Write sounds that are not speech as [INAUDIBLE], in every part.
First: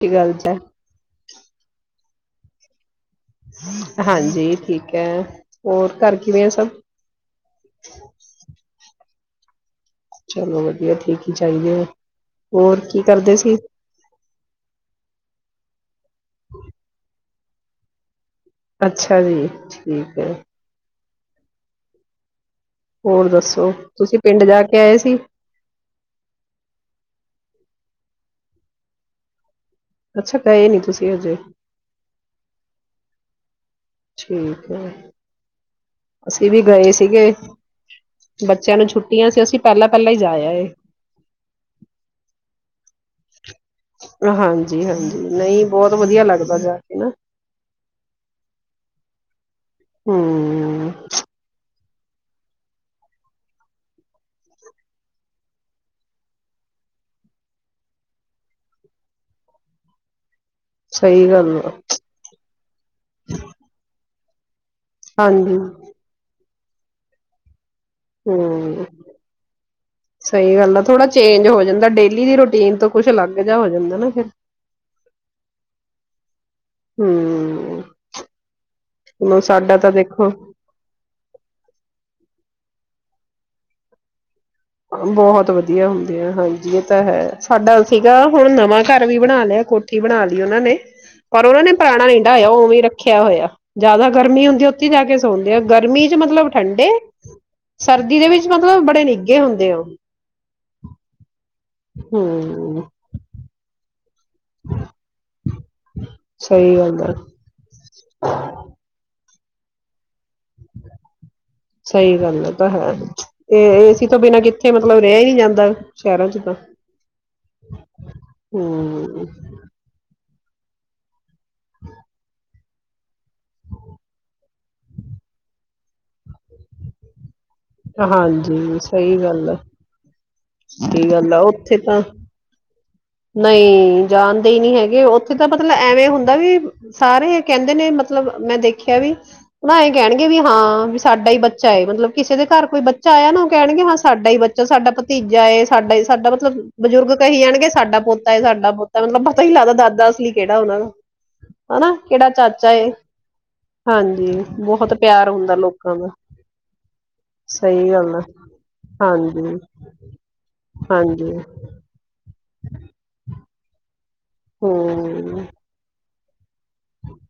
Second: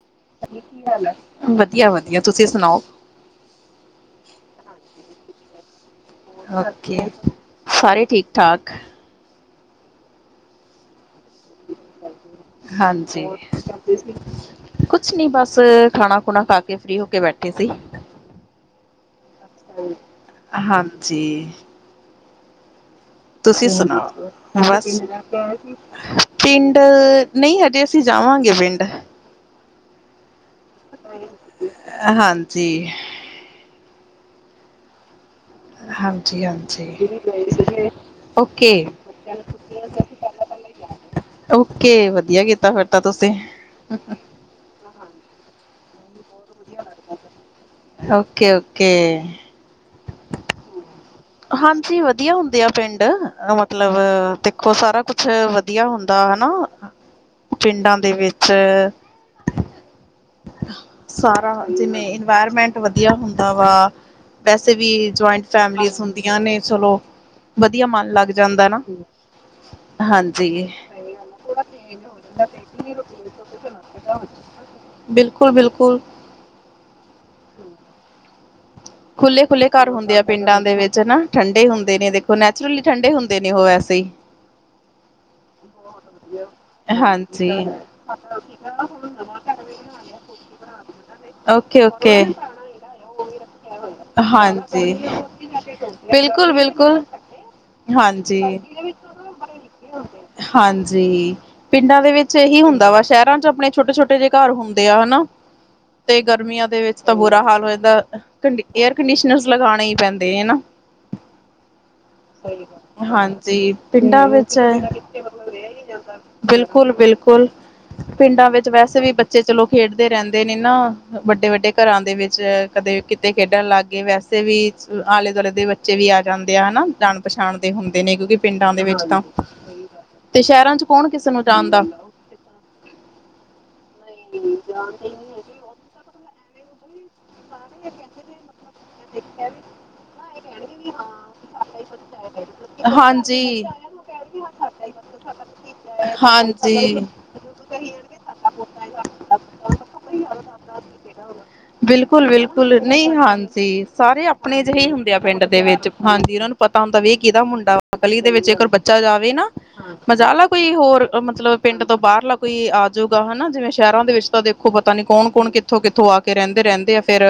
ਕੀ ਗੱਲ ਜ ਕੀ ਹਾਲ ਆ? ਵਧੀਆ। ਵਧ ਯਾ ਤੁਸੀਂ ਸੁਣਾਓ? ਹਾਂਜੀ ਠੀਕ ਹੈ ਹੋਰ ਘਰ ਕਿਵੇਂ ਆ ਸਭ ਹੋਰ ਕੀ, ਸਾਰੇ ਠੀਕ-ਠਾਕ। ਚਲੋ, ਵਧੀਆ ਠੀਕ ਏ। ਹਾਂਜੀ ਸੀ ਕੁਛ ਨੀ ਬਸ ਖਾਣਾ ਖੁਣਾ ਖਾ ਕੇ ਫ੍ਰੀ ਹੋ ਕੇ ਬੈਠੇ ਕਿੰਦੀ ਅੱਛਾ ਜੀ, ਠੀਕ ਹੈ। ਜੀ ਹੋਰ ਤੁਸੀਂ ਦੱਸੋ ਤੁਸੀਂ ਸੁਣਾਓ, ਪਿੰਡ ਜਾ ਕੇ ਬਸ ਆਏ ਸੀ ਪਿੰਡ ਨਹੀਂ ਅ ਅਸੀਂ ਜਾਵਾਂਗੇ ਪਿੰਡ ਅੱਛਾ ਗਏ ਨੀ ਤੁਸੀਂ ਹਜੇ ਹਾਂਜੀ ਠੀਕ ਹੈ। ਹਾਂਜੀ, ਅਸੀਂ ਵੀ ਗਏ ਹਾਂਜੀ। ਸੀਗੇ ਓਕੇ ਬੱਚਿਆਂ ਨੂੰ ਛੁੱਟੀਆਂ ਸੀ ਅਸੀਂ ਪਹਿਲਾਂ ਪਹਿਲਾਂ ਹੀ ਜਾ ਆਏ ਓਕੇ। ਵਧੀਆ ਕੀਤਾ ਤਾਂ ਤੁਸੀਂ? ਹਾਂਜੀ, ਹਾਂਜੀ। ਨਹੀਂ ਬਹੁਤ ਵਧੀਆ ਲੱਗਦਾ ਹੈ। ਓਕੇ ਓਕੇ ਹਮ ਹਾਂਜੀ, ਵਧੀਆ ਹੁੰਦੇ ਆ ਪਿੰਡ। ਮਤਲਬ ਦੇਖੋ, ਸਾਰਾ ਕੁਛ ਵਧੀਆ ਹੁੰਦਾ ਹਨਾ ਪਿੰਡਾਂ ਦੇ ਵਿੱਚ। ਸਹੀ ਸਾਰਾ ਗੱਲ ਆ ਜਿਵੇਂ, ਇਨਵਾਇਰਮੈਂਟ ਵਧੀਆ ਹੁੰਦਾ ਵਾ ਵੈਸੇ ਵੀ ਜੁਆਇੰਟ ਹਾਂਜੀ ਫੈਮਿਲੀ ਨੇ ਸੁਣੋ ਹਮ, ਸਹੀ ਹਾਂਜੀ ਗੱਲ ਆ। ਥੋੜਾ ਚੇਂਜ ਹੋ ਜਾਂਦਾ ਡੇਲੀ ਦੀ ਰੂਟੀਨ ਤੋਂ। ਕੁਛ ਅਲੱਗ ਜਾ ਹੋ ਜਾਂਦਾ ਨਾ, ਫਿਰ ਬਿਲਕੁਲ ਬਿਲਕੁਲ ਹਮ ਹੁਣ ਖੁੱਲੇ-ਖੁੱਲ੍ਹੇ ਸਾਡਾ ਘਰ ਤਾਂ ਹੁੰਦੇ ਆ ਦੇਖੋ ਪਿੰਡਾਂ ਦੇ ਵਿੱਚ, ਹਨਾ? ਠੰਡੇ ਹੁੰਦੇ ਨੇ ਦੇਖੋ, ਨੈਚੁਰਲੀ ਠੰਡੇ ਹੁੰਦੇ ਨੇ, ਉਹ ਵੈਸੇ ਹੀ ਬਹੁਤ ਵਧੀਆ ਹੁੰਦੇ ਆ ਹਾਂਜੀ ਇਹ ਤਾਂ ਹੈ ਹਾਂਜੀ ਸਾਡਾ ਸੀਗਾ ਹੁਣ ਨਵਾਂ ਘਰ ਵੀ ਬਣਾ ਲਿਆ ਕੋਠੀ ਬਣਾ ਲਈ ਉਹਨਾਂ ਨੇ ਔਰ ਉਹਨਾਂ ਨੇ ਓਕੇ ਪੁਰਾਣਾ ਨਹੀਂ ਓਕੇ ਢਾਇਆ ਉਵੇਂ ਹੀ ਰੱਖਿਆ ਹੋਇਆ। ਜਿਆਦਾ ਗਰਮੀ ਹੁੰਦੀ, ਉੱਥੇ ਹਾਂਜੀ ਜਾ ਕੇ ਸੌਂਦੇ ਆ। ਗਰਮੀ ਚ ਮਤਲਬ ਬਿਲਕੁਲ ਠੰਡੇ। ਬਿਲਕੁਲ ਸਰਦੀ ਦੇ ਹਾਂਜੀ ਵਿੱਚ, ਮਤਲਬ ਬੜੇ ਨੀ ਹਾਂਜੀ ਪਿੰਡਾਂ ਦੇ ਵਿੱਚ ਇਹੀ ਹਮ ਹੁੰਦਾ ਵਾ, ਸ਼ਹਿਰਾਂ ਚ ਆਪਣੇ ਛੋਟੇ-ਛੋਟੇ ਛੋਟੇ ਜਿਹੇ ਘਰ ਹੁੰਦੇ ਆ, ਹਨਾ? ਤੇ ਗਰਮੀਆਂ ਸਹੀ ਦੇ ਵਿੱਚ ਗੱਲ ਤਾਂ ਆ ਬੁਰਾ ਹਾਲ ਹੋ ਜਾਂਦਾ ਏਅਰ ਕੰਡੀਸ਼ਨਰ ਲਗਾਉਣੇ ਹੀ ਪੈਂਦੇ ਤੇ ਨਾ, ਸਹੀ ਗੱਲ ਆ ਤਾਂ ਹੈ ਹਾਂਜੀ, ਇਹ ਏਸੀ ਤੋਂ ਪਿੰਡਾਂ ਬਿਨਾਂ ਵਿੱਚ ਕਿੱਥੇ ਮਤਲਬ ਰਿਹਾ ਹੀ ਨਹੀਂ ਜਾਂਦਾ ਸ਼ਹਿਰਾਂ ਚ ਤਾਂ ਬਿਲਕੁਲ-ਬਿਲਕੁਲ। ਪਿੰਡਾਂ ਵਿੱਚ ਵੈਸੇ ਵੀ ਹਮ ਬੱਚੇ ਚਲੋ ਖੇਡਦੇ ਰਹਿੰਦੇ [UNINTELLIGIBLE] ਵੱਡੇ-ਵੱਡੇ ਘਰਾਂ ਦੇ ਵਿੱਚ ਕਦੇ ਕੀ ਤੇ ਖੇਡਣ ਲੱਗ ਗਏ। ਵੈਸੇ ਵੀ ਆਲੇ-ਦੁਆਲੇ ਦੇ ਬੱਚੇ ਵੀ ਆ ਜਾਂਦੇ ਆ, ਨਾ? ਜਾ ਪਛਾਣਦੇ ਹੁੰਦੇ ਨੇ, ਕਿਉਂਕਿ ਪਿੰਡਾਂ ਹਾਂਜੀ ਦੇ ਵਿੱਚ ਸਹੀ ਤਾਂ ਗੱਲ ਆ ਤੇ ਸ਼ਹਿਰਾਂ ਚ ਕੌਣ ਸਹੀ ਕਿਸੇ ਗੱਲ ਆ ਨੂੰ ਉੱਥੇ ਜਾਨਦਾ। ਤਾਂ ਨਹੀਂ ਜਾਣਦੇ ਹੀ ਨਹੀਂ ਹੈਗੇ ਉੱਥੇ ਤਾਂ ਮਤਲਬ ਐਵੇਂ ਹੁੰਦਾ ਵੀ ਸਾਰੇ ਕਹਿੰਦੇ ਨੇ ਮਤਲਬ ਮੈਂ ਦੇਖਿਆ, ਵੀ ਉਹ ਇਹ ਕਹਿਣਗੇ ਵੀ ਹਾਂ ਵੀ ਸਾਡਾ ਈ ਬੱਚਾ ਹਏ ਮਤਲਬ ਕਿਸੇ ਦੇ ਘਰ ਕੋਈ ਬੱਚਾ ਆਇਆ ਨਾ ਉਹ ਹਾਂਜੀ। ਕਹਿਣਗੇ ਹਾਂ ਸਾਡਾ ਈ ਬੱਚਾ ਸਾਡਾ ਭਤੀਜਾ ਏ ਸਾਡਾ ਹੀ ਸਾਡਾ ਮਤਲਬ ਹਾਂਜੀ। ਬਜ਼ੁਰਗ ਕਹੀ ਜਾਣਗੇ ਸਾਡਾ ਪੋਤਾ ਏ, ਸਾਡਾ ਪੋ ਤਾਂ ਮਤਲਬ ਪਤਾ ਨੀ ਲੱਗਦਾ ਦਾਦਾ ਅਸਲੀ ਕਿਹੜਾ ਉਹਨਾਂ ਨੂੰ। ਬਿਲਕੁਲ, ਬਿਲਕੁਲ ਨਹੀਂ ਹਾਂਜੀ ਸਾਰੇ ਹਾਂਜੀ ਆਪਨੇ ਜਿਹੇ ਬਹੁਤ ਹੁੰਦੇ ਆ ਪਿਆਰ ਪਿੰਡ ਹੁੰਦਾ ਦੇ ਵਿੱਚ ਲੋਕਾਂ ਦਾ ਹਾਂਜੀ ਇਹਨਾਂ ਨੂੰ ਪਤਾ ਹੁੰਦਾ ਵੀ ਇਹ ਕਿਹਦਾ ਮੁੰਡਾ ਸਹੀ ਵ ਗੱਲ ਆ ਗਲੀ ਦੇ ਵਿੱਚ ਇੱਕਰ ਬੱਚਾ ਜਾਵੇ ਨਾ ਹਾਂਜੀ ਮਜ਼ਾਲ ਆ ਕੋਈ ਹੋਰ ਹਾਂਜੀ ਮਤਲਬ ਪਿੰਡ ਤੋਂ ਬਾਹਰ ਲ ਕੋਈ ਆਜੂਗਾ ਹੈਨਾ ਜਿਵੇਂ ਸ਼ਹਿਰਾਂ ਦੇ ਵਿੱਚ ਤਾਂ ਦੇਖੋ ਪਤਾ ਨੀ ਕੌਣ, ਹੂੰ ਕੌਣ ਕਿੱਥੋਂ, ਕਿਥ [UNINTELLIGIBLE] ਏ ਰਹਿੰਦੇ, ਰਹਿੰਦੇ ਆ ਫੇਰ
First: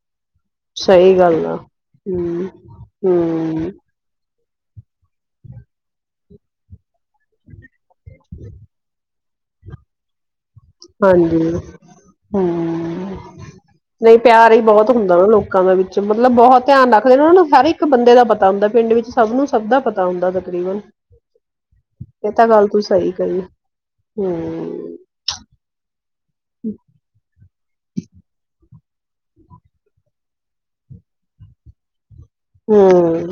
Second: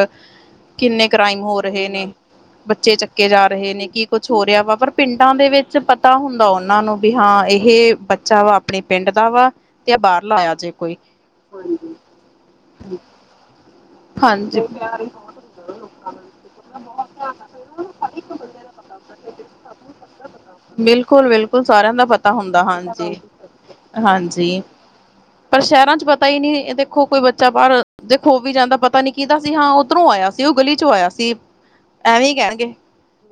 ਕਿੰਨੇ ਸਹੀ ਕ੍ਰਾਈਮ ਗੱਲ ਆ ਹੋ ਰਹੇ ਨੇ, ਹੂੰ ਬੱਚੇ ਚੱਕੇ ਜਾ ਹੂੰ ਰਹੇ ਨੇ, ਕੀ ਕੁੱਛ ਹੋਰਹੇਆ ਵਾ, ਪਰ ਪਿੰਡਾਂ ਦੇ ਵਿੱਚ ਪਤਾ ਹੁੰਦਾ ਉਹਨਾਂ ਨੂੰ ਵੀ ਹਾਂ ਇਹ ਬੱਚਾ ਵਾ ਆਪਣੇ ਪਿੰਡ ਦਾ ਵਾ ਤੇ ਏ ਬਾਹਰ ਲਾ [UNINTELLIGIBLE] ਹਾਂਜੀ, ਹੂੰ ਨਹੀਂ ਪਿਆਰ ਹਾਂਜੀ ਈ ਬਹੁਤ ਹੁੰਦਾ ਨਾ ਲੋਕਾਂ ਦੇ ਵਿੱਚ ਮਤਲਬ ਬਹੁਤ ਧਿਆਨ ਰੱਖਦੇ ਨੇ ਨੂੰ ਹਰ ਇੱਕ ਬੰਦੇ ਦਾ ਪਤਾ ਹੁੰਦਾ ਪਿੰਡ ਵਿੱਚ ਸਭ ਨੂੰ ਸਭ ਦਾ ਪਤਾ ਹੁੰਦਾ ਤਕਰੀਬਨ, ਬਿਲਕੁਲ ਬਿਲਕੁਲ ਸਾਰਿਆਂ ਦਾ ਪਤਾ ਇਹ ਤਾਂ ਹੁੰਦਾ ਗੱਲ ਤੂੰ ਸਹੀ ਹਾਂਜੀ ਕਹੀ, ਹਾਂਜੀ ਹੂੰ। ਪਰ ਸ਼ਹਿਰਾਂ 'ਚ ਪਤਾ ਈ ਨਹੀਂ ਇਹ ਦੇਖੋ ਕੋਈ ਬੱਚ ਬੱਚਾ ਬਾਹਰ, ਦੇਖੋ ਔ ਵੀ ਜਾਂਦਾ ਪਤਾ ਨੀ ਕਿਹਦਾ ਸੀ, ਹਾਂ ਉੱਧਰੋਂ ਆਇਆ ਸੀ, ਉਹ ਗਲੀ ਚੋਂ ਆਇਆ ਸੀ। ਐਵੇਂ ਕਹਿਣਗੇ, ਹਮ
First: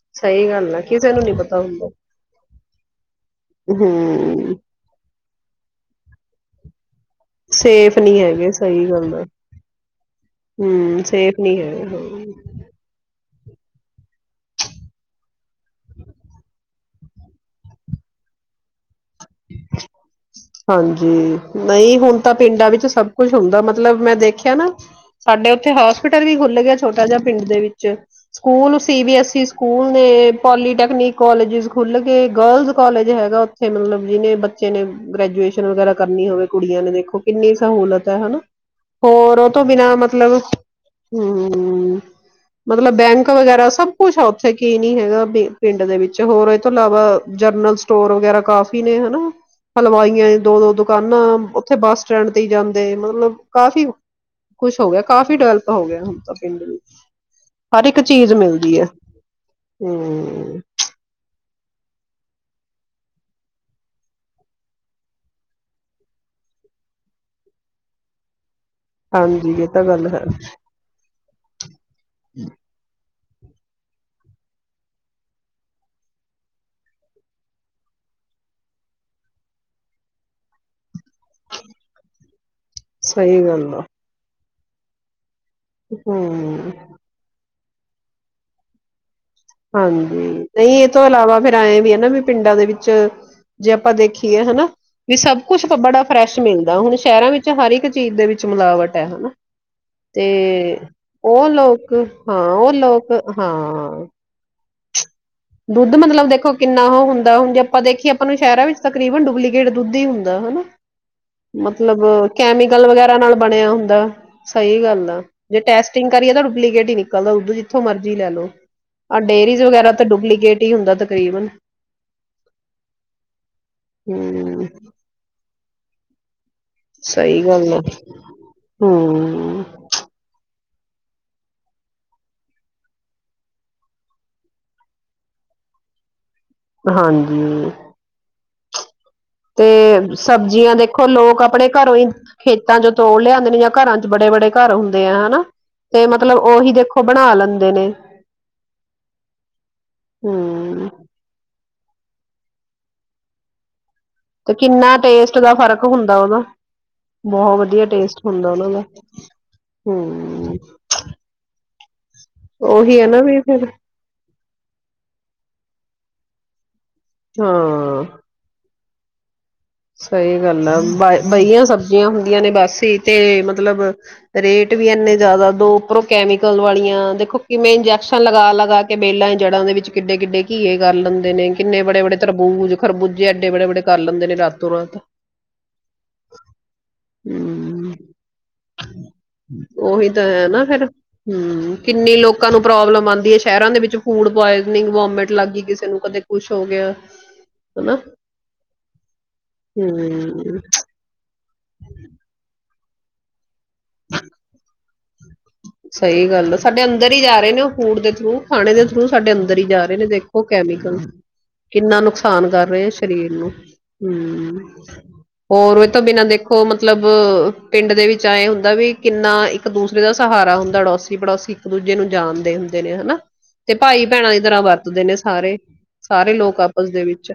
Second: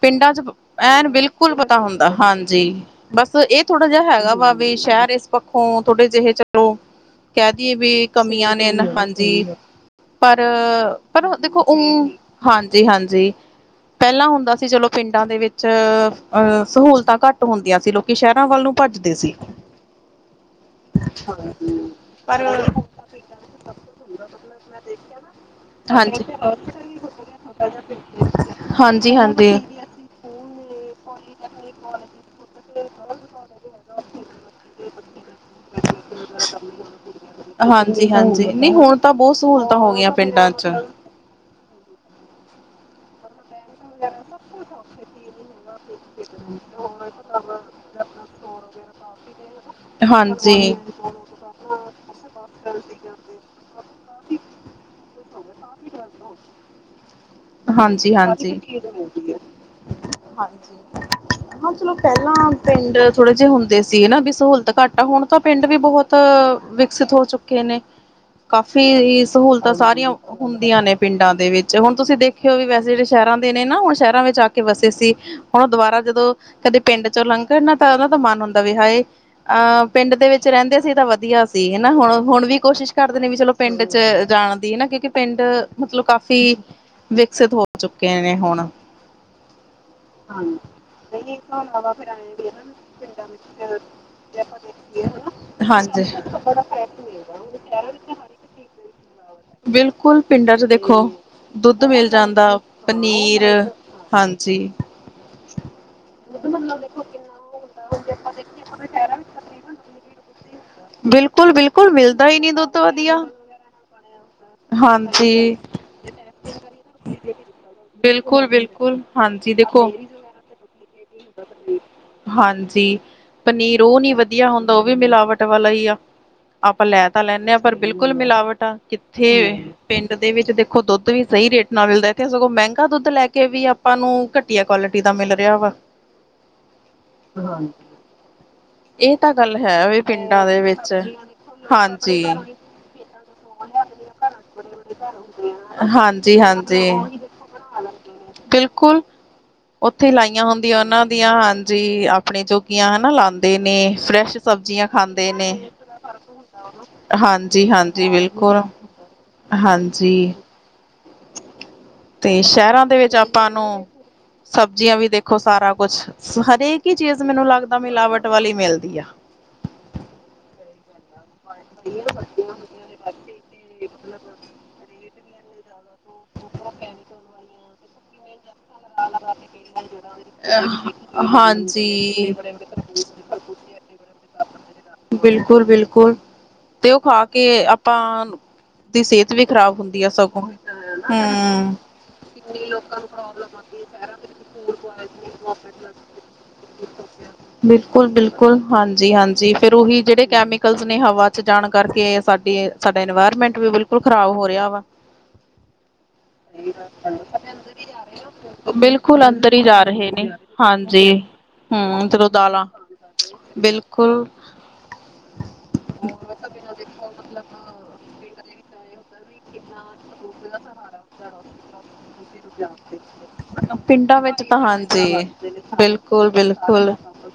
ਪਿੰਡਾਂ ਚ ਸਹੀ ਗੱਲ ਆ ਐਨ ਕਿਸੇ ਨੂੰ ਨਹੀਂ ਬਿਲਕੁਲ ਪਤਾ ਹੁੰਦਾ ਹਾਂਜੀ। ਬਸ ਇਹ ਥੋੜਾ ਜਹਾ ਹੈਗਾ ਵਾ ਹਮ ਵੀ ਸ਼ਹਿਰ ਇਸ ਪੱਖੋਂ ਥੋਡੇ ਜਹੇ ਚਲੋ ਕਹਿ ਦਏ ਸੇਫ ਵੀ ਨਹੀਂ ਹੈਗੇ ਕਮੀਆਂ ਨੇ ਨਾ ਸਹੀ ਗੱਲ ਆ ਹਾਂਜੀ। ਪਰ, ਹਮ ਪਰ ਸੇਫ ਨਹੀਂ ਦੇਖੋ ਹੈਗੇ ੳ ਹਾਂ ਹਾਂਜੀ, ਹਾਂਜੀ। ਜ ਪਹਿਲਾਂ ਹੁੰਦਾ ਸੀ ਚਲੋ ਪਿੰਡਾਂ ਦੇ ਵਿੱਚ, ਅਹ ਸਹੂਲਤਾਂ ਘੱਟ ਹੁੰਦੀਆਂ ਸੀ ਲੋਕੀ ਸ਼ਹਿਰਾਂ ਵੱਲ ਨੂੰ ਭੱਜਦੇ ਸੀ ਹਾਂਜੀ, ਨਹੀਂ ਹੁਨ ਤਾਂ ਪਿੰਡਾਂ ਪਰ ਵਿੱਚ ਸਭ ਕੁਛ ਹੁੰਦਾ ਮਤਲਬ ਮੈਂ ਦੇਖਿਆ ਨਾ ਸਾਡੇ ਉੱਥੇ ਹੋਸਪਿਟਲ ਵੀ ਟੈਕਨੀਕ ਖੁੱਲ ਗਿਆ ਛੋਟਾ ਜਿਹਾ ਪਿੰਡ ਦੇ ਵਿੱਚ, school C B S E school ਨੇ, ਪੋਲੀਟੈਕਨਿਕ ਕਾੱਲਜ ਖੁੱਲ ਗਏ, ਗਰਲਜ਼ ਕੋਾਲਜ ਹੈਗਾ ਉੱਥੇ ਮਤਲਬ ਜਿਹਨੇ ਬੱਚੇ ਨੇ ਗ੍ਰੈਜੂਏਸ਼ਨ ਵਗੈਰਾ ਕਰਨੀ ਹੋਵੇ ਕੁੜੀਆਂ ਨੇ ਦੇਖੋ ਕਿੰਨੀ ਸਹੂਲਤ ਹਾਂਜੀ ਹੈ ਨਾ। ਹਾਂਜੀ ਨਹੀਂ ਹੁਣ ਤਾਂ ਬਹੁਤ ਹੋਰ ਤੋਂ ਸਹੂਲਤਾਂ ਹੋ ਬਿਨਾਂ ਗਈਆਂ ਮਤਲਬ ਪਿੰਡਾਂ 'ਚ ਹੂੰ [UNINTELLIGIBLE] ਮਤਲਬ ਬੈਂਕ। ਵਗੈਰਾ ਸਭ ਕੁਛ ਆ ਉੱਥੇ ਕੀ ਨੀ ਹੈਗਾ ਪਿੰਡ ਦੇ ਵਿੱਚ? ਹੋਰ ਇਹ ਤੋਂ ਇਲਾਵਾ ਜਰਨਰਲ ਸਟੋਰ ਵਗੈਰਾ ਕਾਫੀ ਹਲਵਾਈਆਂ ਦੀ ਦੋ-ਦੋ ਹਾਂਜੀ ਦੁਕਾਨਾਂ ਉੱਥੇ ਬੱਸ ਸਟੈਂਡ ਤੇ ਹੀ ਜਾਂਦੇ ਮਤਲਬ ਕਾਫੀ ਕੁਛ ਕਾਫੀ ਡਿਵਲਪ ਹੋ ਗਿਆ ਹੁਣ ਤਾਂ ਪਿੰਡ ਵਿੱਚ, ਹਰ ਇੱਕ ਹਾਂਜੀ ਚੀਜ਼ ਹਾਂਜੀ ਮਿਲਦੀ ਹੈ। ਹਮ। ਹਾਂਜੀ [UNINTELLIGIBLE] ਹਾਂ ਚਲੋ ਪਹਿਲਾਂ ਪਿੰਡ ਥੋੜੇ ਜੇ ਹੁੰਦੇ ਸੀ ਨਾ ਬੀ ਸਹੂਲਤ ਘੱਟ ਆ ਹੁਣ ਤਾਂ ਪਿੰਡ ਵੀ ਬਹੁਤ ਵਿਕਸਿਤ ਹੋ ਚੁੱਕੇ ਨੇ। ਕਾਫੀ ਹਾਂਜੀ ਇਹ ਸਹੂਲਤਾਂ ਤਾਂ ਗੱਲ ਸਾਰੀਆਂ ਹੈ ਹੁੰਦੀਆਂ ਨੇ। ਪਿੰਡਾਂ ਦੇ ਵਿੱ ਜੇ ਹੁਣ ਤੁਸੀਂ ਦੇਖਓ ਵੀ ਵੈਸੇ [UNINTELLIGIBLE] ਸ਼ਹਿਰਾਂ ਦੇ ਨੇ ਨਾ ਹੁਣ ਸ਼ਹਿਰਾਂ ਵਿੱਚ ਆ ਕੇ ਵਸੇ ਸੀ। ਹੁਣ ਦੁਬਾਰਾ ਜਦੋਂ ਕਦੇ ਪਿੰਡ ਚੋਂ ਲੰਘਣ ਨਾ ਤਾਂ ਉਹਨਾਂ ਦਾ ਮਨ ਹੁੰਦਾ ਵੀ ਹਾਏ ਪਿੰਡ ਦੇ ਵਿੱਚ ਰਹਿੰਦੇ ਸੀ ਤਾਂ ਵ ਵਧੀਆ ਸੀ ਹਨਾ ਹੁਣ-ਹੁਣ ਵੀ ਕੋਸ਼ਿਸ਼ ਕਰਦੇ ਨੇ ਵੀ ਸਹੀ ਚਲੋ ਗੱਲ ਆ ਪਿੰਡ ਚ ਜਾਣ ਦੀਨਾ ਕਿਉਂਕਿ [UNINTELLIGIBLE] ਮਤਲਬ ਕਾਫੀ ਹੂੰ ਵਿਕਸਿਤ ਹੋ ਚੁੱਕੇ ਨੇ ਹੁਣ। ਹਾਂਜੀ ਨਹੀਂ ਇਹ ਤੋਂ ਇਲਾਵਾ ਫੇਰ ਐਂ ਵੀ ਹੈ ਨਾ ਵੀ ਪਿੰਡਾਂ ਦੇ ਵਿੱਚ ਜੇ ਆਪਾਂ ਦੇਖੀਏ ਹਨਾ ਵੀ ਸਭ ਕੁਛ ਤਾਂ ਬੜਾ ਹਾਂਜੀ ਫਰੈਸ਼ ਮਿਲਦਾ ਹੁਣ ਸ਼ਹਿਰਾਂ ਵਿੱਚ ਹਰ ਇੱਕ ਚੀਜ਼ ਦੇ ਵਿੱਚ ਮਿਲਾਵਟ ਹੈ ਬਿਲਕੁਲ ਤੇ ਪਿੰਡਾਂ ਚ ਦੇਖੋ ਉਹ ਦੁੱਧ ਲੋਕ ਮਿਲ ਹਾਂ ਜਾਂਦਾ ਉਹ ਲੋਕ ਪਨੀਰ ਹਾਂ। ਹਾਂਜੀ। ਦੁੱਧ ਮਤਲਬ ਦੇਖੋ ਕਿੰਨਾ ਉਹ ਹੁੰਦਾ ਹੁਣ ਜੇ ਆਪਾਂ ਦੇਖੀਏ ਆਪਾਂ ਨੂੰ ਸ਼ਹਿਰਾਂ ਵਿੱਚ ਤਕਰੀਬਨ ਡੁਪਲੀਕੇਟ ਦੁੱਧ ਹੀ ਹੁੰਦਾ ਹਨਾ। ਬਿਲਕੁਲ-ਬਿਲਕੁਲ ਮਤਲਬ ਮਿਲਦਾ ਹੀ ਨਹੀਂ ਦੁੱਧ ਕੈਮੀਕਲ ਵਧੀਆ ਵਗੈਰਾ ਨਾਲ ਬਣਿਆ ਹੁੰਦਾ ਸਹੀ ਗੱਲ ਆ। ਹਾਂਜੀ ਜੇ ਟੈਸਟਿੰਗ ਕਰੀਏ ਤਾਂ ਡੁਪਲੀਕੇਟ ਹੀ ਨਿਕਲਦਾ ਉਦੋਂ ਜਿੱਥੋਂ ਮਰਜ਼ੀ ਲੈ ਲੋ। ਬਿਲਕੁਲ-ਬਿਲਕੁਲ ਆ ਹਾਂਜੀ ਡੇਅਰੀਜ਼ ਦੇਖੋ ਵਗੈਰਾ ਤਾਂ ਡੁਪਲੀਕੇਟ ਹੀ ਹੁੰਦਾ ਤਕਰੀਬਨ ਹਾਂਜੀ ਪਨੀਰ ਉਹ ਨਹੀ ਵਧੀਆ ਹਮ ਹੁੰਦਾ ਉਹ ਵੀ ਮਿਲਾਵਟ ਵੱਟ ਵਾਲਾ ਹੀ ਆ। ਆਪਾਂ ਲੈ ਤਾਂ ਸਹੀ ਲੈਂਣੇ ਹਾਂ ਗੱਲ ਪਰ ਹੈ ਬਿਲਕੁਲ ਮਿਲਾਵਟ ਆ ਕਿੱਥੇ ਹਮ ਪਿੰਡ ਦੇ ਵਿੱਚ ਦੇ ਖੁਦ ਦੁੱਧ ਵੀ ਸਹੀ ਰੇਟ ਨਾਲ ਮਿਲਦਾ ਇੱਥੇ ਸਗੋਂ ਮਹਿੰਗਾ ਦੁੱਧ ਲੈ ਕੇ ਵੀ ਆਪਾਂ ਨੂੰ ਘਟੀਆ ਕੁਆਲਿਟੀ ਦਾ ਮਿਲ ਰਿਹਾ ਵਾ। ਹਾਂਜੀ। ਇਹ ਤਾਂ ਗੱਲ ਤੇ ਹੈ ਵੇ। ਸਬਜ਼ੀਆਂ ਦੇਖੋ ਲੋਕ ਆਪਣੇ ਘਰੋਂ ਹੀ ਖੇਤਾਂ ਚ ਤੋੜ ਲਿਆਦੇ ਨੇ ਜਾਂ ਘਰਾਂ ਚ ਬੜੇ ਬੜੇ ਘਰ ਹੁੰਦੇ ਆ ਹਨਾ ਤੇ ਮਤਲਬ ਉਹੀ ਹਾਂਜੀ-ਹਾਂਜੀ ਦੇਖੋ ਬਣਾ ਲੈਂਦੇ ਨੇ ਬਿਲਕੁਲ ਉੱਥੇ ਲਾਈਆਂ ਹੁੰਦੀਆਂ ਹਮ। ਉਹਨਾਂ ਦੀਆਂ ਹਾਂਜੀ ਆਪਣੇ ਜੋਗੀਆਂ ਹਨਾ ਲਾਂਦੇ ਨੇ। ਫਰੈਸ਼ ਤੇ ਸਬਜ਼ੀਆਂ। ਕਿੰਨਾ ਖਾਂਦੇ ਟੇਸਟ ਦਾ ਨੇ ਫ਼ਰਕ ਹੁੰਦਾ ਉਹਦਾ, ਬਹੁਤ ਹਾਂਜੀ ਵਧੀਆ ਹਾਂਜੀ ਟੇਸਟ ਹੁੰਦਾ ਬਿਲਕੁਲ ਉਹਨਾ ਦਾ, ਹਾਂਜੀ ਹਮ। ਤੇ ਸ਼ਹਿਰਾਂ ਦੇ ਉਹੀ ਹੈ ਵਿੱਚ ਨਾ ਵੀ ਆਪਾਂ ਫਿਰ ਨੂੰ ਸਬਜ਼ੀਆਂ ਵੀ ਦੇਖੋ ਸਾਰਾ ਕੁਛ ਹਰੇਕ, ਇੱਕ ਹੀ ਚੀਜ਼ ਮੈਨੂੰ ਲੱਗਦਾ, ਹਾਂ ਮਿਲਾਵਟ ਵਾਲੀ ਮਿਲਦੀ ਆ। ਸਹੀ ਗੱਲ ਆ ਵਹੀਆ ਸਬਜ਼ੀਆਂ ਹੁੰਦੀਆਂ ਨੇ ਬਸ ਹੀ ਤੇ ਮਤਲਬ ਰੇਟ ਵੀ ਇੰਨੇ ਜ਼ਿਆਦਾ ਦੋ ਉਪਰੋ ਕੈਮੀਕਲ ਵਾਲੀਆਂ ਦੇਖੋ ਕਿਵੇਂ ਲਗਾ ਲਾ, ਕੇ ਬੇਲਾਂ ਹੀ ਜੜ੍ਹਾਂ ਦੇ ਵਿੱਚ ਕਿੱਡੇ ਕਿੱਡੇ ਘੀਏ ਕਰ ਲੈਂਦੇ ਨੇ ਕਿੰਨੇ ਬੜੇ-ਬੜੇ ਹਾਂਜੀ ਤਰਬੂਜ, ਖਰਬੂਜੇ ਐਡੇ ਬੜੇ'ਬੜੇ ਕਰ ਲੈਂਦੇ ਨੇ ਰਾਤ ਬਿਲਕੁਲ-ਬਿਲਕੁਲ ਤੇ ਉਹ ਖਾ ਕੇ ਹਮ ਆਪਾਂ ਦੀ ਸਿਹਤ ਵੀ ਖਰਾਬ ਹੁੰਦੀ ਐ, ਉਹੀ ਤਾਂ ਸਗੋਂ ਹੈ ਨਾ ਫੇਰ ਹਮ ਕਿੰਨੀ ਲੋਕਾਂ ਨੂੰ ਪ੍ਰੋਬਲਮ ਆਉਂਦੀ ਹੈ ਸ਼ਹਿਰਾਂ ਦੇ ਵਿੱਚ ਫੂਡ ਪੁਆਇਜ਼ਨਿੰਗ ਵੋਮਿਟ ਲੱਗ ਗਈ ਕਿਸੇ ਨੂੰ ਕਦੇ ਕੁਛ ਹੋ ਗਿਆ ਹਨਾ ਬਿਲਕੁਲ-ਬਿਲਕੁਲ ਹਾਂਜੀ-ਹਾਂਜੀ। ਫੇਰ ਉਹੀ ਜਿਹੜੇ ਹਮ ਕੈਮੀਕਲ ਨੇ ਹਵਾ ਜਾਣ ਕਰਕੇ ਸਾਡੀ ਸਾਡਾ ਇਨਵਾਇਰਮੈਂਟ ਵੀ ਬਿਲਕੁਲ ਖ਼ਰਾਬ ਹੋ ਰਿਹਾ ਵਾ। ਸਹੀ ਗੱਲ ਆ ਸਾਡੇ ਅੰਦਰ ਹੀ ਜਾ ਰਹੇ ਨੇ ਉਹ ਫੂਡ ਦੇ ਥਰੂ ਖਾਣੇ ਦੇ ਥਰੂ ਸਾਡੇ ਅੰਦਰ ਹੀ ਜਾ ਰਹੇ ਨੇ ਦੇਖੋ ਕੈਮੀਕਲ, ਕਿੰਨਾ ਹੂੰ ਜਦੋਂ ਨੁਕਸਾਨ ਦਾਲਾਂ ਕਰ ਰਹੇ ਆ ਸਰੀਰ ਨੂੰ ਬਿਲਕੁਲ ਹੂੰ। ਹੋਰ ਇਹ ਤੋਂ ਬਿਨਾਂ ਦੇਖੋ ਮਤਲਬ ਪਿੰਡ ਦੇ ਵਿੱਚ ਏ ਹੁੰ ਵੀ ਕਿੰਨਾ ਇੱਕ ਦੂਸਰੇ ਦੂਰੇ ਦਾ ਸਹਾਰਾ ਹੁੰਦਾ ਅੜੋਸੀ-ਪੜੋਸੀ ਇੱਕ ਦੂਜੇ ਨੂੰ ਜਾਣਦੇ ਹੁੰਦੇ ਨੇ ਹਨਾ, ਤੇ ਭਾਈ ਪਿੰਡਾਂ ਭੈਣਾਂ ਦੀ ਵਿੱਚ ਤਾਂ ਤਰ੍ਹਾਂ ਵਰਤਦੇ ਨੇ ਹਾਂਜੀ ਸਾਰੇ-ਸਾਰੇ ਲੋਕ ਆਪਸ ਬਿਲਕੁਲ-ਬਿਲਕੁਲ ਦੇ ਵਿੱਚ,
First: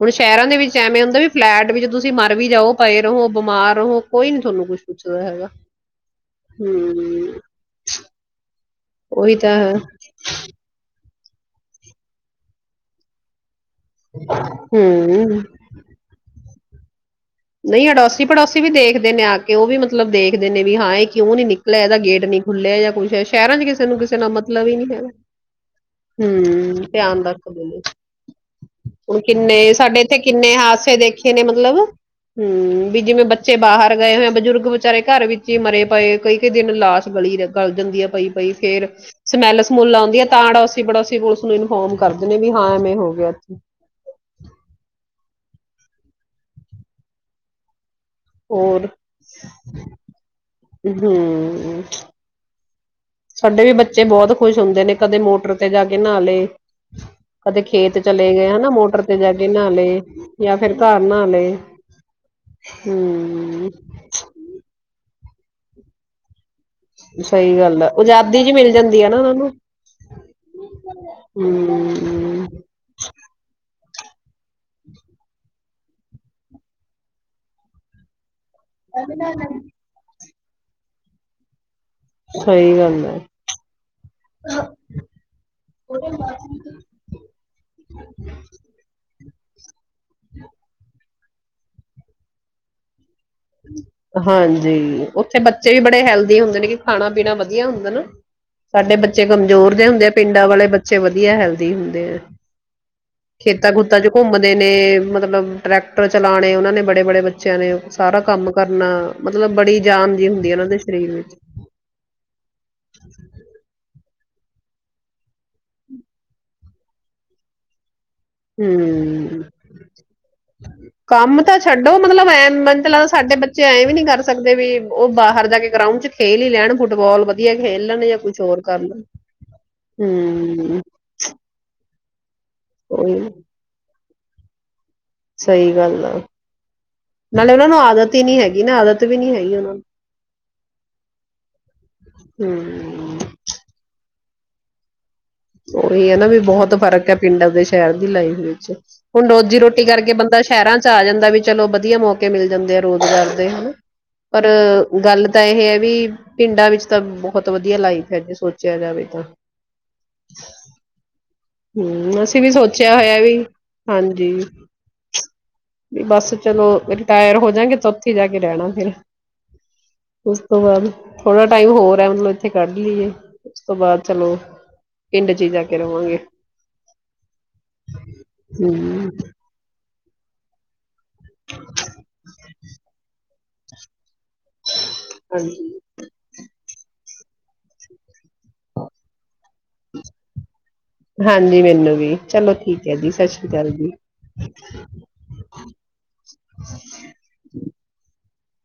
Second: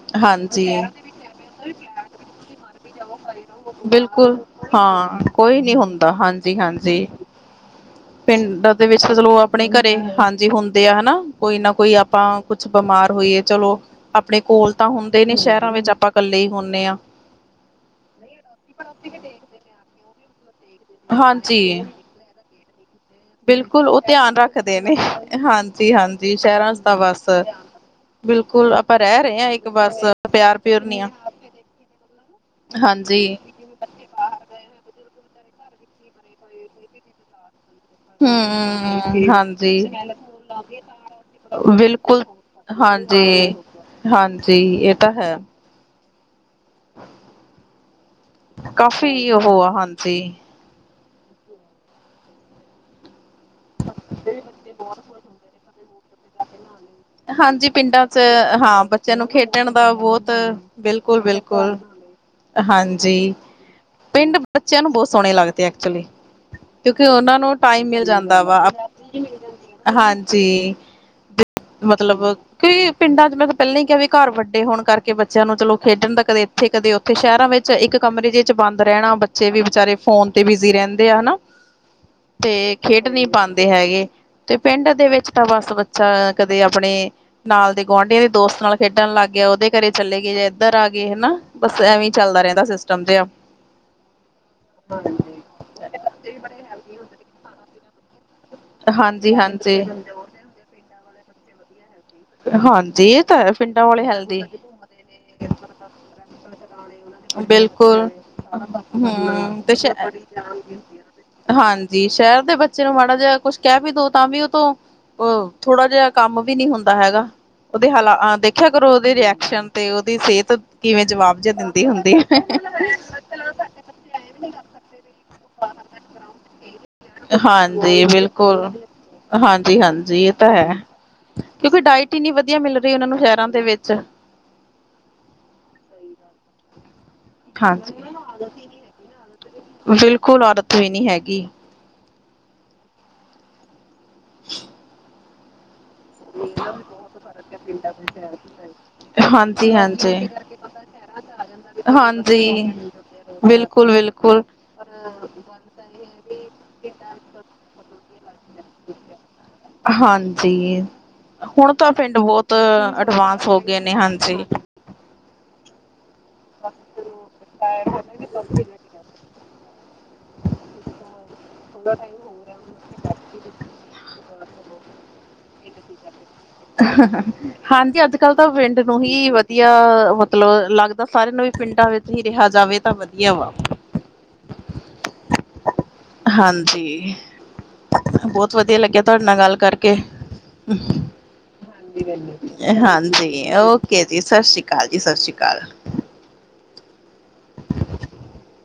ਹੁਣ ਸ਼ਹਿਰਾਂ ਦੇ ਵਿੱਚ ਹਾਂਜੀ ਐਵੇਂ ਹੁੰਦਾ ਵੀ ਫਲੈਟ ਵਿੱਚ ਤੁਸੀਂ ਮਰ ਵੀ ਜਾਓ। ਪਏ ਰਹੋ। ਬਿਮਾਰ ਹੋ ਕੋਈ ਬਿਲਕੁਲ ਨੀ ਤੁਹਾਨੂੰ ਕੁੱਛ ਪੁੱਛਦਾ ਹਾਂ ਹੈਗਾ। ਕੋਈ ਨੀ ਹੁੰਦਾ ਹਾਂਜੀ-ਹਾਂਜੀ ਹਮ ਪਿੰਡ, ਦੇ ਵਿੱਚ ਉਹੀ ਚਲੋ ਤਾਂ ਆਪਣੇ ਹੈ ਘਰੇ ਹਾਂਜੀ ਹੁੰਦੇ ਆ ਹਨਾ। ਕੋਈ ਨਾ ਕੋਈ ਆਪਾਂ ਕੁਛ ਬਿਮਾਰ ਹੋਈਏ ਚਲੋ। ਆਪਣੇ ਕੋਲ ਤਾਂ ਹੁੰਦੇ ਨੇ ਹੂੰ, ਸ਼ਹਿਰਾਂ ਵਿੱਚ ਆਪਾਂ ਇਕੱਲੇ ਹੀ ਹੁਨੇ ਹਾਂ, ਨਹੀਂ ਅੜੋਸੀ ਪੜੋਸੀ ਵੀ ਦੇਖਦੇ ਨੇ ਆ ਕੇ ਉਹ ਵੀ ਮਤਲਬ [UNINTELLIGIBLE] ਨੇ ਵੀ ਹਾਂ ਇਹ ਕਿਉਂ ਨੀ ਹਾਂਜੀ ਨਿਕਲਿਆ ਇਹਦਾ ਗੇਟ ਨੀ ਖੁੱਲ੍ਹਿਆ ਖੁੱਲੇ ਜਾਂ ਕੋਈ-' ਬਿਲਕੁਲ ਉਹ ਧਿਆਨ ਰੱਖਦੇ ਨੇ ਹਾਂਜੀ-ਹਾਂਜੀ ਸ਼ਹਿਰਾਂ ਚ ਹੂੰ, ਦਾ ਧਿਆਨ ਬਸ ਰੱਖਦੇ ਨੇ, ਬਿਲਕੁਲ ਆਪਾਂ ਹੁਣ ਰਹਿ ਰਹੇ ਹਾਂ ਕਿੰਨੇ ਇੱਕ ਸਾਡੇ ਬਸ ਇੱਥੇ ਕਿੰਨੇ ਪਿਆਰ ਪਿਯੂਰ ਹਾਦਸੇ ਨਹੀਂ ਆ ਦੇਖੇ ਨੇ ਮਤਲਬ ਹੂੰ, ਵੀ ਜਿਵੇਂ, ਹਾਂਜੀ ਬੱਚੇ ਬਾਹਰ ਗਏ ਹੋਏ ਆ ਬਜ਼ੁਰਗ ਵਿਚਾਰੇ ਘਰ ਵਿੱਚ ਹੀ ਮਰੇ ਪਏ, ਕਈ-ਕਈ ਦਿਨ ਲਾਸ਼ ਗਲੀ ਰਹਿੰਦੀ ਗਲ ਜਾਂਦੀ ਹੈ, ਪਈ ਪਈ ਫੇਰ ਹਮ ਸਮੈਲ ਸਮੂਲ ਆਦੀ ਆ ਤਾਂ ਹਾਂਜੀ ਅੜੋਸੀ ਪੜੋਸੀ ਪੁਲਿਸ ਨੂੰ ਇਨਫੋਰਮ ਕਰ ਬਿਲਕੁਲ ਦੇਣੇ ਵੀ ਹਾਂ ਐਵੇਂ ਹੋ ਗਿਆ ਹਾਂਜੀ ਇੱਥੇ ਹਾਂਜੀ ਇਹ ਤਾਂ ਹੈ ਹੋਰ, ਕਾਫੀ ਓਹੋ ਆ ਹਾਂਜੀ। ਹਾਂ ਸਾਡੇ ਵੀ ਬੱਚੇ ਬਹੁਤ ਖੁਸ਼ ਹੁੰਦੇ ਨੇ ਕਦੇ ਮੋਟਰ ਤੇ ਜਾ ਕੇ ਨਾ ਲੇ, ਕਦੇ ਹਾਂਜੀ ਖੇਤ ਪਿੰਡਾਂ ਚ ਚਲੇ ਗਏ, ਹੇਨਾ ਹਾਂ ਮੋਟਰ ਤੇ ਬੱਚਿਆਂ ਨੂੰ ਜਾ ਕੇ ਨਾ ਖੇਡਣ ਲੇ ਦਾ ਬਹੁਤ ਜਾਂ ਫਿਰ ਘਰ ਬਿਲਕੁਲ ਨਾ ਲੇ ਬਿਲਕੁਲ ਹਾਂਜੀ ਹੁੰ। ਸੋਣੇ ਲੱਗਦੇ ਏ ਐਕਚੁਲੀ। ਕਿਉਂਕਿ ਉਹਨਾ ਨੂੰ ਸਹੀ ਗੱਲ ਟਾਈਮ ਹੈ ਮਿਲ ਜਾਂਦਾ। ਆਜ਼ਾਦੀ ਜੀ ਵਾ ਮਿਲ ਜਾਂਦੀ ਹੈ ਨਾ ਉਹਨਾਂ ਨੂੰ ਹਾਂਜੀ, ਮਤਲਬ ਹਮ ਕਈ ਪਿੰਡਾਂ ਚ ਨਾ ਘਰ ਵੱਡੇ ਹੋਣ ਕਰਕੇ ਬੱਚਿਆਂ ਨੂੰ ਚਲੋ ਖੇਡਣ ਦਾ ਕਦੇ ਇੱਥੇ ਕਦੇ ਉੱਥੇ ਸ਼ਹਿਰਾਂ ਵਿੱਚ ਇੱਕ ਕਮਰੇ ਇੱਕ ਕਮਰੇ ਵਿੱਚ ਬੰਦ ਰਹਿਣ, ਬੱਚੇ ਵੀ ਵਿਚਾਰੇ ਫੋਨ ਤੇ ਬਿਜੀ ਰਹਿੰਦੇ ਆ ਨਾ। ਸਹੀ ਗੱਲ। ਹੈ ਨਹੀ ਪਾਂਦੇ ਹੈਗੇ, ਤੇ ਪਿੰਡ ਦੇ ਵਿੱਚ ਤਾਂ ਬਸ ਬੱਚਾ ਕਦੇ ਆਪਣੇ ਨਾਲ ਦੇ ਗੁਆਂਢੀਆਂ ਦੇ ਦੋਸਤ ਨਾਲ ਖੇਡਣ ਲੱਗ ਕਦੇ ਉਹਦੇ ਘਰੇ ਚਲੇ ਗਏ ਜਾਂ ਇੱਧਰ ਆ ਗਏ ਹੇਨਾ ਬਸ ਐਵੇਂ ਚੱਲਦਾ ਰੇਂਦਾ ਸਿਸਟਮ ਤੇ ਆ ਹਾਂਜੀ, ਉਥੇ ਬੱਚੇ ਵੀ ਬੜੇ ਹੈਲਦੀ ਹੁੰਦੇ ਨੇ ਕਿ ਖਾਣਾ-ਪੀਣਾ ਵਧੀਆ ਹੁੰਦਾ ਨਾ ਸਾਡੇ ਬੱਚੇ ਹਾਂਜੀ ਕਮਜ਼ੋਰ ਹਾਂਜੀ ਦੇ ਹੁੰਦੇ ਆ ਪਿੰਡਾਂ ਵਾਲੇ ਬੱਚੇ ਤੇ ਵਧੀਆ ਹੈਲਦੀ ਹੁੰਦੀ ਹਾਂਜੀ ਇਹ ਤਾਂ ਹੈ ਖੇਤਾਂ ਪਿੰਡਾਂ ਖੁਤਾਂ ਵਾਲੇ ਚ ਹੈਲਦੀ ਘੁੰਮਦੇ ਨੇ ਮਤਲਬ ਟਰੈਕਟਰ ਚਲਾਣੇ ਔਨਾ ਨੇ ਬੜੇ-ਬੜੇ ਬੱਚਿਆਂ ਨੇ। ਸਾਰਾ ਕੰਮ ਕਰਨਾ ਮਤਲਬ ਹੁੰ, ਤੇ ਬੜੀ ਸੇ ਜਾਨ ਜੀ ਹੁੰਦੀ ਹੈ ਉਹਨਾਂ ਦੇ ਸਰੀਰ ਵਿੱਚ ਹਾਂਜੀ ਸ਼ਹਿਰ ਦੇ ਬੱਚੇ ਨੂੰ ਮਾੜਾ ਜਿਹਾ ਕੁਛ ਕਹਿ ਵੀ ਦੋ ਤਾਂ ਵੀ ਔ ਤੋਂ ਅ ਥੋੜਾ ਜਿਯਾ ਕੰਮ ਵੀ ਨਹੀਂ ਹੁੰਦਾ ਦਾ ਹੈਗਾ ਉਹਦੇ ਹਾਲਾਤ ਹੁੰ, ਸਿਹਤ ਕਿਵੇਂ ਜਵਾਬ ਕੰਮ ਜਿਹਾ ਤਾਂ ਦਿੰਦੀ ਛੱਡੋ ਹੁੰਦੀ ਮਤਲਬ ਹੈ। ਐ ਮੰਨ ਚ ਲ ਸਾਡੇ ਬੱਚੇ ਐਂ ਵੀ ਨੀ ਕਰ ਸਕਦੇ ਵੀ ਔ ਬਾਹਰ ਜਾ ਕੇ ਗਰਾਊਂਡ ਚ ਖੇਲ ਹੀ ਲੈਣ ਫੁ ਹਾਂਜੀ ਬਿਲਕੁਲ, ਲੈਣ ਹਾਂਜੀ ਹਾਂਜੀ ਇਹ ਤਾਂ ਏ ਹਮ ਕਿਉਂਕਿ ਡਾਇਟ ਕਿੰਨੀ ਵਧੀਆ ਵਧੀਆ ਮਿਲ ਰਹੀ ਏ ਉਹਨਾਂ ਉਹੀ ਨੂੰ ਸ਼ਹਿਰਾਂ ਦੇ ਵਿੱਚ। ਸਹੀ ਗੱਲ ਆ। ਨਾਲੇ ਉਹਨਾਂ ਨੂੰ ਹਾਂਜੀ ਆਦਤ ਈ ਨੀ ਹੈਗੀ ਨਾ, ਆਦਤ ਵੀ ਨੀ ਹੈਗੀ। ਉਹਨਾਂ ਨੂੰ ਬਿਲਕੁਲ ਆਦਤ ਵੀ ਨਹੀ ਹੈਗੀ। ਹੁੰ। [UNINTELLIGIBLE] ਔਈ ਏ ਨਾ ਵੀ ਬਹੁਤ ਫ਼ਰਕ ਹੈ ਪਿੰਡਾਂ ਦੇ ਸ਼ਹਿਰ ਦੀ ਲਾਈਫ ਵਿੱਚ। ਹੁਣ ਹਾਂਜੀ ਰੋਜੀ-ਰੋਟੀ ਕਰਕੇ ਹਾਂਜੀ ਬੰਦਾ ਸ਼ਹਿਰਾਂ ਚ ਆ ਜਾਂਦਾ ਵੀ ਚਲੋ ਵਧੀਆ ਮੌਕੇ ਮਿਲ ਹਾਂਜੀ ਜਾਂਦੇ ਆ ਰੁਜ਼ਗਾਰ ਦੇ ਹੇਨਾ ਬਿਲਕੁਲ ਪਰ ਬਿਲਕੁਲ ਗੱਲ ਤਾਂ ਇਹ ਹੈ ਵੀ ਪਿੰਡਾਂ ਵਿੱਚ ਤਾਂ ਬਹੁਤ ਵਧੀਆ ਲਾਈਫ ਫਿਰ ਤਾਂ ਸੋਚੋ ਸ਼ਹਿਰ ਆਵੇਗਾ। ਹਾਂਜੀ, ਹੁਣ ਤਾਂ ਪਿੰਡ ਹਮ ਅਸੀਂ ਵੀ ਬਹੁਤ ਸੋਚਿਆ ਹੋਇਆ ਵੀ ਅਡਵਾਂਸ ਹੋ ਗਏ ਨੇ ਹਾਂਜੀ। ਵੀ ਬਸ ਚਲੋ ਰਿਟਾਇਰ ਹੋ ਜਾਗੇ ਤਾਂ ਉੱਥੇ ਜਾ ਕੇ ਰਹਿਣਾ ਫਿਰ ਉਸ ਤੋਂ ਬਾਅਦ ਥੋੜਾ ਟਾਈਮ ਹੋਰ ਹੈ, ਮਤਲਬ ਇੱਥੇ ਕੱਢ ਲਈਏ ਉਸ ਤੋਂ ਬਾਅਦ ਚਲੋ ਪਿੰਡ ਚ ਹੀ ਜਾ ਕੇ ਰਵਾਂਗੇ। ਹਾਂਜੀ ਅੱਜ ਕੱਲ੍ਹ ਤਾਂ ਪਿੰਡ ਨੂੰ ਹਮ ਹੀ ਵਧੀਆ। ਮਤਲਬ ਲੱਗਦਾ ਸਾਰਿਆਂ ਨੂੰ ਵੀ ਪਿੰਡਾਂ ਵਿੱਚ ਹੀ ਰਿਹਾ ਜਾਵੇ ਤਾਂ ਵਧੀਆ ਵਾ। [INAUDIBLE] ਹਾਂਜੀ। ਬਹੁਤ ਵਧੀਆ ਲੱਗਿਆ ਤੁਹਾਡੇ ਨਾਲ ਗੱਲ ਕਰਕੇ ਹਾਂਜੀ ਮੈਨੂੰ ਵੀ ਚਲੋ ਠੀਕ ਹੈ ਜੀ ਸਤਿ ਹਾਂਜੀ, ਸ਼੍ਰੀ ਅਕਾਲ ਓਕੇ ਜੀ ਸਤਿ ਸ਼੍ਰੀ ਅਕਾਲ ਜੀ, ਸਤਿ ਸ਼੍ਰੀ ਅਕਾਲ। [UNINTELLIGIBLE] [INAUDIBLE]